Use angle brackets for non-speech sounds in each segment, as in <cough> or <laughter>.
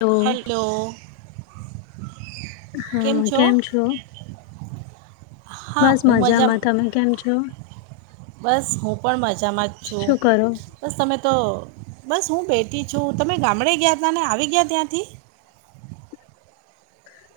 લો hello હા કેમ છો? હા બસ હું મજા મજામાં. તમે કેમ છો? બસ હું પણ મજામાં જ છું. શું કરો બસ તમે તો બસ હું બેઠી છું. તમે ગામડે ગયા તા ને આવી ગયા ત્યાંથી?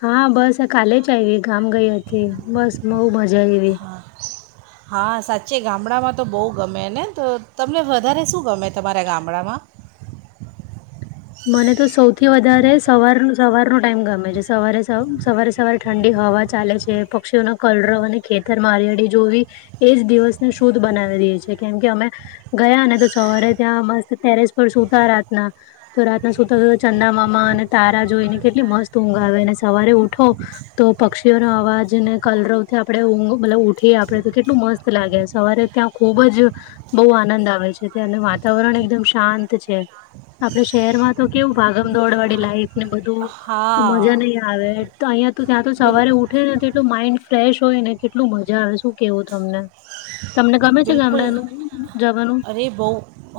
હા બસ આ કાલે જ આયવી. ગામ ગઈ હતી. બસ બહુ મજા આયવી. હા હા સાચે ગામડામાં તો બહુ ગમે ને. તો તમને વધારે શું ગમે તમારા ગામડામાં? મને તો સૌથી વધારે સવાર સવારનો ટાઈમ ગમે છે. સવારે સવારે સવારે ઠંડી હવા ચાલે છે, પક્ષીઓનો કલરવ અને ખેતરમાં હરિયાડી જોવી. એજ દિવસને શુદ્ધ બનાવી દે છે. કેમ કે અમે ગયા ને તો સવારે ત્યાં મસ્ત ટેરેસ પર સૂતા રાતના. તો રાતના સુતા સુતા ચંદામામા અને તારા જોઈને કેટલી મસ્ત ઊંઘ આવે અને સવારે ઉઠો તો પક્ષીઓનો અવાજને કલરવથી આપણે ઊંઘ મતલબ ઉઠીએ આપડે તો કેટલું મસ્ત લાગે સવારે. ત્યાં ખુબ જ બહુ આનંદ આવે છે. ત્યાંના વાતાવરણ એકદમ શાંત છે. આપણે શહેરમાં તો કેવું ભાગમદોડ વાડી લાઈફને બધું હા મજા નહી આ આવે તો અહિયાં તો ત્યાં તો બિલ સવારે ઉ ઊઠીએ ને તો એટલું માઈન્ડ ફ્રેશ હોય ને કેટલું મજા આવે શું કેવું તમને? તમને ગમે છે બિલકુલ ગામડાનું જવાનું? અરે બહુ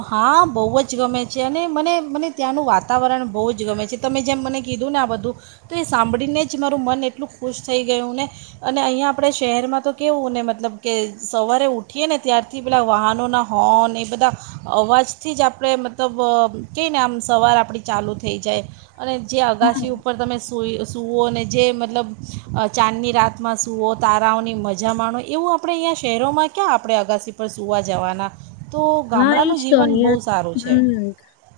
હા બહુ જ ગમે છે. અને મને મને ત્યાંનું વાતાવરણ બહુ જ ગમે છે. તમે જેમ મને કીધું ને આ બધું તો એ સાંભળીને જ મારું મન એટલું ખુશ થઈ ગયું ને. અને અહીયાં આપડે શહેરમાં તો કેવું ને મતલબ કે સવારે ઉ ઠીએ ને ત્યારથી પેલા વાહનોના હોર્ન એ બધા અવાજથી જ આપણે મતલબ કઈ ને આમ સવાર આપડી ચાલુ થઈ જાય. અને જે અગાસી હા ઉપર તમે સુઈ અ સ સૂવોને જે મતલબ અ ચાંદની રાતમાં સૂઓ તારાઓની મજા માણો એવું આ પડે અહીંયા શહેરોમાં ક્યાં આપડે અગાસી પર સૂવા જવાના. તો ગામડાનું જીવન બઉં સારું છે. હમ્મ.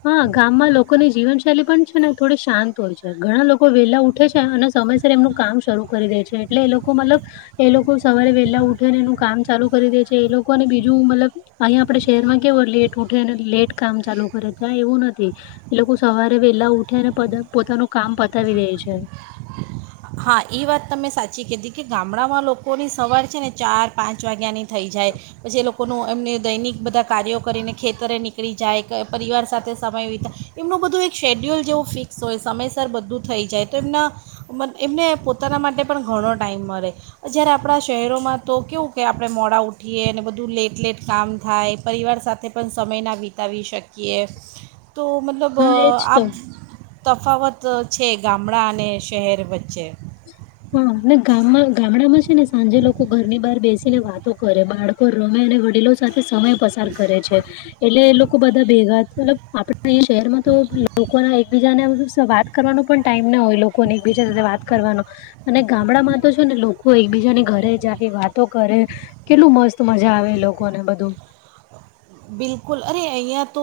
હા ગામમાં લોકોની જીવનશૈલી પણ છે ને થોડી શાંત હોય છે. ઘણા લોકો વેલા ઉઠે છે અને સમયસ સર એમનું કામ શરૂ કરી દે છે. એટલે એ લોકો મતલબ એ લોકો સવારે વેહેલા ઉઠે ને એનું કામ ચાલુ કરી દે છે. એ લોકોને બીજું મતલબ અહિયાં આપડે શહેરમાં કેવો લેટ ઉઠે અને લેટ કામ ચાલુ કરે ત્યાં એવું નથી. એ લોકો સવારે વેલા ઉઠે અને પદ પોતાનું કામ પતાવી દે છે. હા એ વાત તમે સાચી કીધી. કે ગામડામાં લોકોની સવાર છે ને ચાર પાંચ વાગ્યાની થઈ જાય. પછીએ લોકોનું એમને દૈનિક બધા કાર્યો કરીને ખેતરે નીકળી જાય, પરિવાર સાથે સમય વિતા એમનું બધું એક શેડ્યુલ જેવું ફિક્સ હોય સમયસર બધું થઈ જાય તો એમના મન એમને પોતાના માટે પણ ઘણો ટાઈમ મળે. જ્યારે આપડા શહેરોમાં તો કેવું કે, આપણે મોડા ઊઠીએ, અને બધું લેટ-લેટ કામ થાય, પરિવાર સાથે પણ સમય ના વિતાવી શકીએ. તો મતલબ હા, એજ આ તો. તફાવત છે, ગામડા અને શહેર વચ્ ચે <unintelligible> હા, ગામમાં ગામડામાં છે ને, સાંજે લોકો ઘરની બહાર બેસીને વાતો કરે, બાળકો રમે અને વડીલો સમય પસાર કરે છે, એટલે એ લોકો બધા ભેગા મલબ આપડે એ શહેરમાં તો લોકો ના એકબીજા ને વીસ વાત કરવાનો પણ ટાઈમ ના હોય, લોકોને એકબીજા સાથે વાત કરવાનો, અને ગામડા માં તો છે ને, લોકો એકબીજાને ઘરે જાય, વાતો કરે. કેટલું મસ્ત મજા આવે, લોકો ને બધું બિલકુલ, અરે અહીંયા તો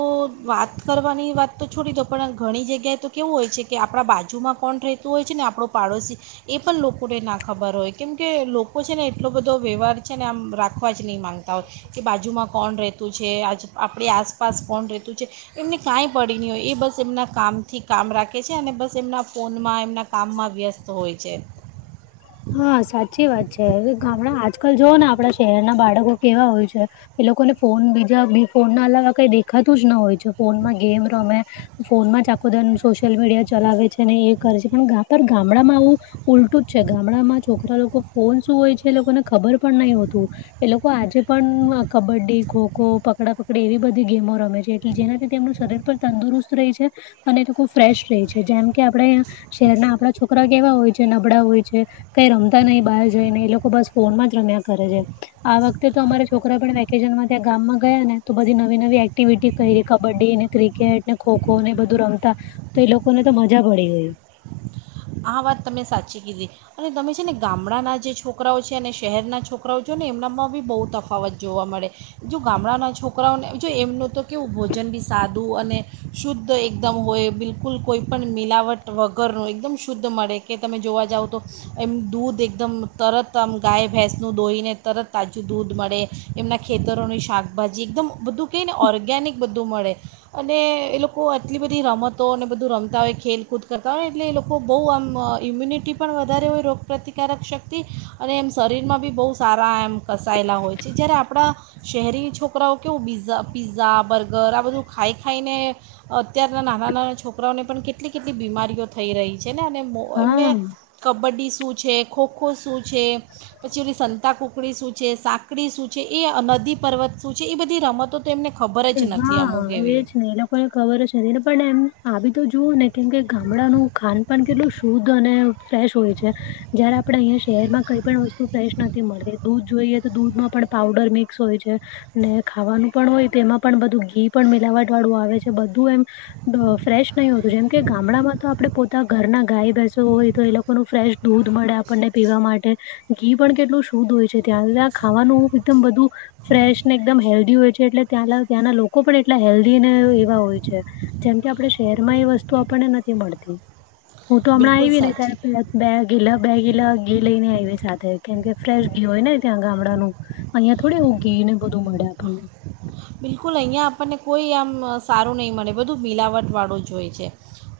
વાત કરવાની વાત તો છોડી દો, પણ આ ઘણી જગ્યાએ તો કેવું હોય છે કે, આપરા બાજુમાં કોણ રહેતું હોય છે ને, આપણો પાડોશી એ પણ લોકોને ના ખબર હોય કેમકે, લોકો છે ને, એટલો બધો વ્યવહાર છે ને, આમ રાખવા જ નહીં માગતા હોય. કે બાજુમાં કોણ રહેતું છે, આજ આપડી આસપાસ કોણ રેતું છે. એમને કાંઈ પડી નહીં હોય, એ બસ એમના કામથી કામ રાખે છે, અને બસ એમના ફોનમાં એમના કામમાં વ્યસ્ત હોય છે. હા, સાચી વાત છે, ગામડા આજકાલ જૂઓ ને, આપણા બાળકો કેવા હોય છે. એ લોકોને ફોન, બીજા ફોન ના અલાવા કઈ દેખાતું જ ન હોય છે, ફોનમાં ગેમ રમે. ફોનમાં જ આખોદાન સોશિયલ મીડિયા ચલાવે છે ને, એ કરે છે, પણ ઘાતર ગામડામાં આવું ઉલટું જ છે, ગામડામાં છોકરા લોકો ફોન શું હોય છે? એ લોકોને ખબર પણ નઈ હોતું? એ લોકો આજે પણ કબડ્ડી, ખોખો, પકડાપકડી એવી બધી ગેમો રમે છે, એટલે જેનાથી તેમનું શરીર તંદુરસ્ત રહી છે, અને ખૂબ ફ્રેશ રહી છે, જેમ કે આપણે શહેરના આપડા છોકરા કેવા હોય છે, નબળા હોય છે? કઈ રમતા નહી, બહાર જઈને એ લોકો બસ ફોનમાં જ રમ્યા કરે છે. આ વખતે તો અમારા છોકરા પણ વેકેશનમાં ત્યાં ગામમાં ને, તો બધી નવી નવી એક્ટિવિટી કઈ ર કબડ્ડી ને, ક્રિકેટ ને, ખોખો ને, એ બધું રમતા તો એ લોકો ને, તો મજા પડી ગઈ. આ વાત તમે સાચી કીધી. અને તમે છે ને, ગામડાના જે છોકરાઓ છે, અને શહેરના છોકરાઓ છો ને, એમનામાં બી બહુ તફાવત જોવા મળે. જો ગામડાના છોકરાઓને, જો એમનું તો કેવું ભોજન બી સાદું અને શુદ્ધ એકદમ હોય, બિલકુલ, કોઈ પણ મિલાવટ વગરનું એકદમ શુધ શુદ્ધ મળે કે, તમે જોવા જાવ તો એમ દૂધ એકદમ તરત આમ ગાય-ભેંસનું દોઈને તરત તાજું દૂધ મળે. એમના ખેતરોની શાકભાજી એકદમ બધું કેય ને, ઓર્ગેનિક બધું મળે. અને એ લોકો આટલી બધી રમતો, અને બધું રમતા હોય, ખેલકૂદ કરતા હોય, એટલે એ લોકો બહુ આમ ઇમ્યુનિટી પણ વધારે રોગપ્રતિકારક શક્તિ અને એમ શરીરમાં બી બહુ સારા એમ કસાયેલા હોય છે, જ્યારે આપણા શહેરી છોકરાઓ કેવું બીઝા પીઝા, બર્ગર આ બધું ખાઈ ખાઈને અત્યના નાના-નાના છોકરાઓને પણ કેટલી કેટલી બીમારી ઓ થઈ રહી છે ને, અને એમને હા. કબડ્ડી શું છે? ખોખો શું છે? પછી ઓલી સંતા કુકડી શું છે? સાકડી શું છે? એ નદી-પર્વત શું છે? એ બધી રમતો તો તેમને ખબર જ નથી, અમુક એવી કો ખબર જ નથીને, પણ એમ આવી તો જોવ ને, કેમ કે ગામડાનું ખાનપ કેટલું શુદ્ધ અને ફ્રેશ હોય છે. જયારે આપણે અહીયાં શહેરમાં કઈ પણ વસ્તુ ફ્રેશ નથી મળતી, દૂધ જોઈએ તો દૂધમાં પણ પાવડર મિક્સ હોય છે. ને ખાવાનું પણ હોય તો, એમાં પણ બધું ઘી પણ મિલાવટ વાળું આવે છે, બધું એમ. ફ્રેશ નહીં હોતું જેમ કે ગામડામાં તો આપડે પોતા ઘરના ગાય ભેંસ હોય તો એ લોકોનું ફ્રેશ દૂધ મળે આપણને પીવા માટે ઘી પણ કેટલું શુદ્ધ હોય છે ત્યાં ત્યાં ખાવાનું એકદમ બધું ફ્રેશ ને એકદમ હેલ્ધી હોય છે એટલે ત્યાં ત્યાંના લોકો પણ એટલા હેલ્ધી ને એવા હોય છે. જેમ કે આપણે શહેર માં એ વસ્તુ આપણને નથી મળતી. હું તો હમણાં બિલકુલ આવી ને સાચી ત્યારે બે કીલા બે કીલા ઘી લઈને આવી સાથે કેમ કે ફ્રેશ ઘી હોય ને ત્યાં ગામડાનું અહિયાં થોડી એવું ઘીને બધું મળે આપણને. બિલકુલ અહીંયા આપણને કોઈ આમ સારું નહીં મળે બધું મિલાવટવાળું જોય છે.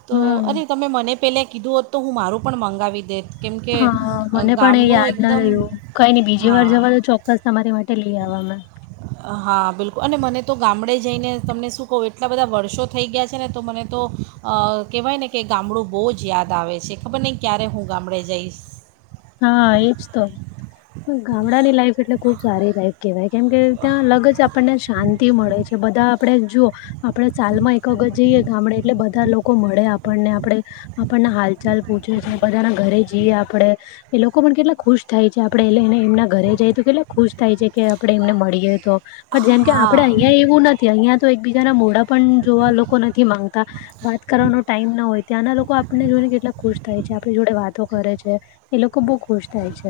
તો અરે હમ તમે મને પહેલાં કીધું હોત તો હું મારું પણ મંગાવી દે ત. હા મને પણ એ યાદ ના રહ્યું કઈ નઈ બીજી વાર હા જવા તો ચો ક્સ તમારી માટે લઈ આવવામાં મેં. હા બિલકુલ અને મને તો ગામડે જઈને તમને શું કહું એટલા બધા વર્ષો થઈ ગયા છે ને તો મને તો અ કહેવાય ને કે ગામડું બહુ જ યાદ આવે છે, ખબર નહીં ક્યારે હું ગામડે જઈશ. હા એજ તો ગામડા ની લાઈફ એટલે ખુબ સારી લાઈફ કહેવાય કેમ કે ત્યાં લગ જ આપણને શાંતિ મળે છે બધા આપણે જુઓ આપણેે સાલમાં એક વખત જઈએ ગામડે એટલે બધા લોકો મળે આપણને આપણે આપણના હાલચાલ પૂછે છે બધાના ઘરે જઈએ આપડે એ લોકો પણ કેટલા ખુશ થાય છે આપડે એલેને એમના ઘરે જાય તો કેટલા ખુશ થાય છે કે આપડે એમને મળીએ તો પણ જેમ કે આપડે હા અહિયાં એવું નથી અહિયાં તો એક બીજાના મોડા પણ જોવા લોકો નથી માંગતા વાત કરવાનો ટાઈમ ના હોય ત્યાંના લોકો આપને જોઈને કેટલા ખુશ થાય છે આપણી જોડે વાતો કરે છે, એ લોકો બો ખુશ થાય છે.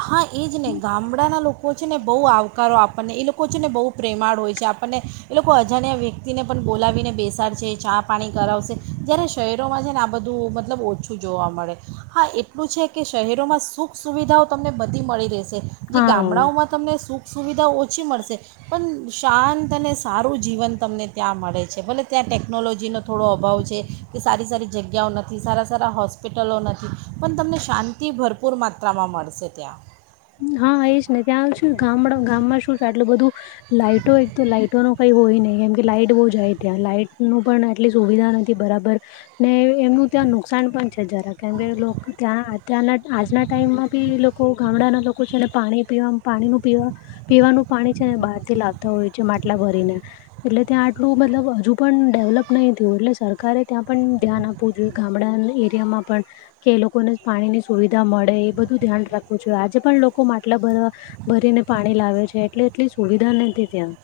હા એ જ ને ગામડાના લોકો છે ને બહુ આવકારો આપણને એ લોકો છે ને બહુ પ્રેમાળ હોય છે આપણને એ લોકો અજાણ્યા વ્યક્તિને પણ બોલાવીને બેસાડશે ચા પાણી કરાવશે જ્યારે શહેરોમાં છે ને આ બધું મતલબ ઓછું જોવા મળે. હા એટલું છે કે શહેરોમાં સુખ સુવિધાઓ તમને બધી મળી રહેશે જે હા ગામડાઓમાં તમને સુખ સુવિધાઓ ઓછી મળશે. પણ શાંત અને સારું જીવન તમને ત્યાં મળે છે ભલે ત્યાં ટેકનોલોજીનો થોડો અભાવ છે કે સારી સારી જગ્યાઓ નથી સારા સારા હોસ્પિટલો નથી પણ તમને શાંતિ ભર પૂર માત્રામાં મળશે ત્યાં. હા એ જ ને ત્યાં શું ગામ ગામમાં શું છે આટલું બધું લાાઈટો એક તો લાાઈટો નો કઈ હોય નહી કેમ કે લાઈટ બહુ જાય ત્યાં લાઈટ ન પણ આટલી સુવિધા નથી બરાબર. ને એમનું ત્યાં નુકસાન પણ છે જરા કેમ કે ત્યાં આજકાલના આજના ટાઈમમાં બી લો લોકો ગામડાના લોકો છેડ પાણી પીવા પાણી ન પીવા પીવાનું પાણી છે ને બહાર થી લાવતા હોય માટલા ભરીને એટલે ત્યાં આટલું મતલબ હજુ પણ ડેવલપ નહી થયું એટલે સરકારે ત્યાં પણ ધ્યાન આપ પવું જોઇએ ગામડા ન એરિયામાં પણ. કે એ લોકોને પાણી ની સુવિધા મળે એ બધું ધ્યાન રાખવું જો આજે પણ લો કો માટલા ભર ભરીને પાણી લાવે છે એટલે એટલી સુવિધા નથી ત્યાં.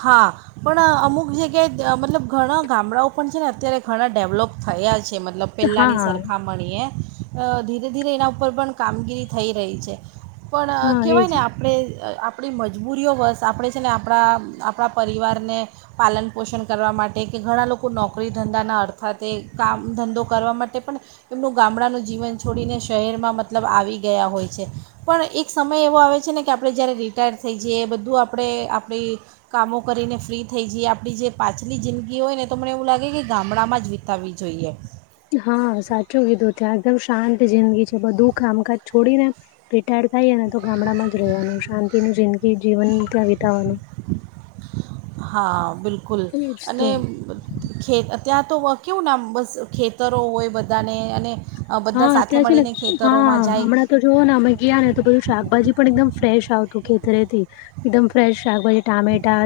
હા. પણ અમુક જગ્યાએ મતલબ ઘણા ગામડાઓ પણ છે ને અત્યારે ઘણા ડેવલોપ થયા છે મતલબ પહેલાંની હા સરખામણીએ ધીરે ધીરે એના ઉપર પણ કામગીરી થઈ રહી છે. પણ હા એજ. કહેવાય ને આપણે આપણી મજબૂરીઓ બસ આપણે છે ને આપણા આપણા પરિવારને પાલન પોષણ કરવા માટે કે ઘણા લોકો નોકરી ધંધાના અર્થાથે કામ ધંધો કરવા માટે પણ એમનું ગામડાનું જીવન છોડીને શહેરમાં મતલબ આવી ગયા હોય છે. પણ એક સમય એવો આવે છે ને કે, આપણે રિટાયર થઈ જઈએ, એ આપણે આપણી કામો કરીને ફ્રી થઈ જઈએ, આપણી જે પાછલી જિંદગી હોય ને, તો મને એવું લાગે કે ગામડામાં જ વિતાવવી જોઈએ. હા, સાચું કીધું, ત્યાં એકદમ શાંત જિંદગી છે, બધું કામકાજ છોડીને. રિટાયર્ડ થાય ને, તો ગામડામાં જ રહેવાનું શાંતિ ન જિંદગી જીવન ત્યાં વિતાવાનું. હા, બિલકુલ એજ અને તો ખેત તો કેવું નામ બસ ખેતરો બધાને અને હા બધા સાથે અત્યારે છે ને મળીને, હા ખેતરોમાં જાય. હમણાં તો જોઓ ને, અમે ગયા ને, તોધું શાકભાજી પણ એકદમ ફ્રેશ આવતું ખેતરે થી. એકદમ ફ્રેશ શાકભાજી ટામેટા,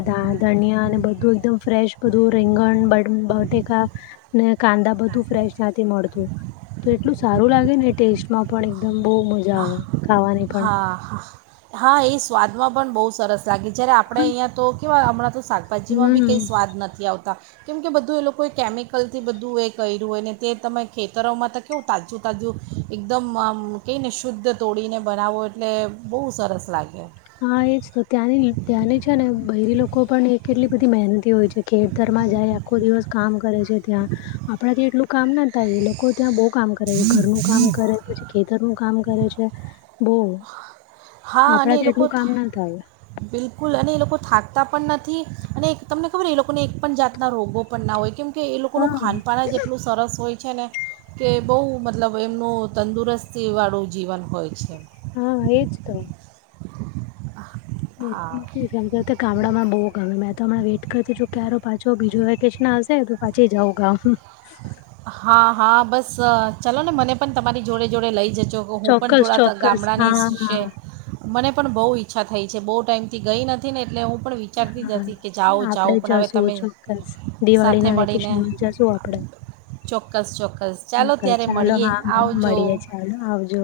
ધનિયા અને બધું એકદમ બધું રીંગણ-બટાકાને, કાંદા બધું ફ્રેશ ત્યાંથી મળતું. તો એટલું સારું લાગે ને, ટેસ્ટમાં પણ એકદમ બહુ મજા આવે. ખાવાની પણ હા, હા, હા, એ સ્વાદમાં પણ બહુ સરસ લાગે, જ્યારે આપણે અહીંયા તો કેવા હમણાં તો શાકભાજીમાં બી હમ કંઈ સ્વાદ નથી આવતા. કેમ કે, બધું એ લોકોએ કેમિકલથી બધું એ કર્યું હોય ને, તે તમે ખેતરોમાં તાજું-તાજું એકદમ કઈને શુદ્ધ તોડીને બનાવો, એટલે બહુ સરસ લાગે. એજ તો ત્યાંની ત્યાંની છે ને, બડલી લોકો પણ એ કેટલી બધી મહેનતી હોય છે જાય. આખો દિવસ કામ કરે છે, ત્યાં આપણાથી એટલું કામ ના થાય, એ લોકો લોકો ત્યાં બહુ કામ કરે છે, ઘરનું કામ કરે, પછી ખેતરનું કામ કરે છે બહુ. હા, અને એ આપણાથી લોકો એટલું કામ ના થાય. બિલકુલ અને એ લોકો થાકતા પણ નથી, અને તમને ખબર એ લોકોને એક પણ જાતના રોગો પણ ના હોય, કેમ કે એ લોકોનું હા ખાનપાન જ એટલું સરસ હોય છે ને. કે બહુ મતલબ એમનું તંદુરસ્તી વાળું જીવન હોય છે. હા, એજ તો. હા <unintelligible> ગામડામાં ગમે મેં તો હમણા વેઇ કરતી છુ, ક્યારે પાછો બીજો હશે તો. <unintelligible> હા, હા બસ, ચાલો ને મને પણ જોડે જોડે જજો કે, હું પણ ચોક્કસ થોડા ચોક્કસ ગામડાંની હા. હા છે. મને પણ બહુ ઈચ્છા થઈ છે, બહુ ટાઈમ થી ગઈ નથી. નથી ને, એટલે હું પણ વિચારતી જ હા. હતી કે, જાઉં આપડે જાઉં પણ હવે જશું તમે ચોક્કસ દિવાળી સાથે ના મળીને. વેકેશનમાં જશું આપડે. ચોક્કસ, ચોક્કસ, ચાલો ત્યારે મળીએ આવજો. હ, આવજો.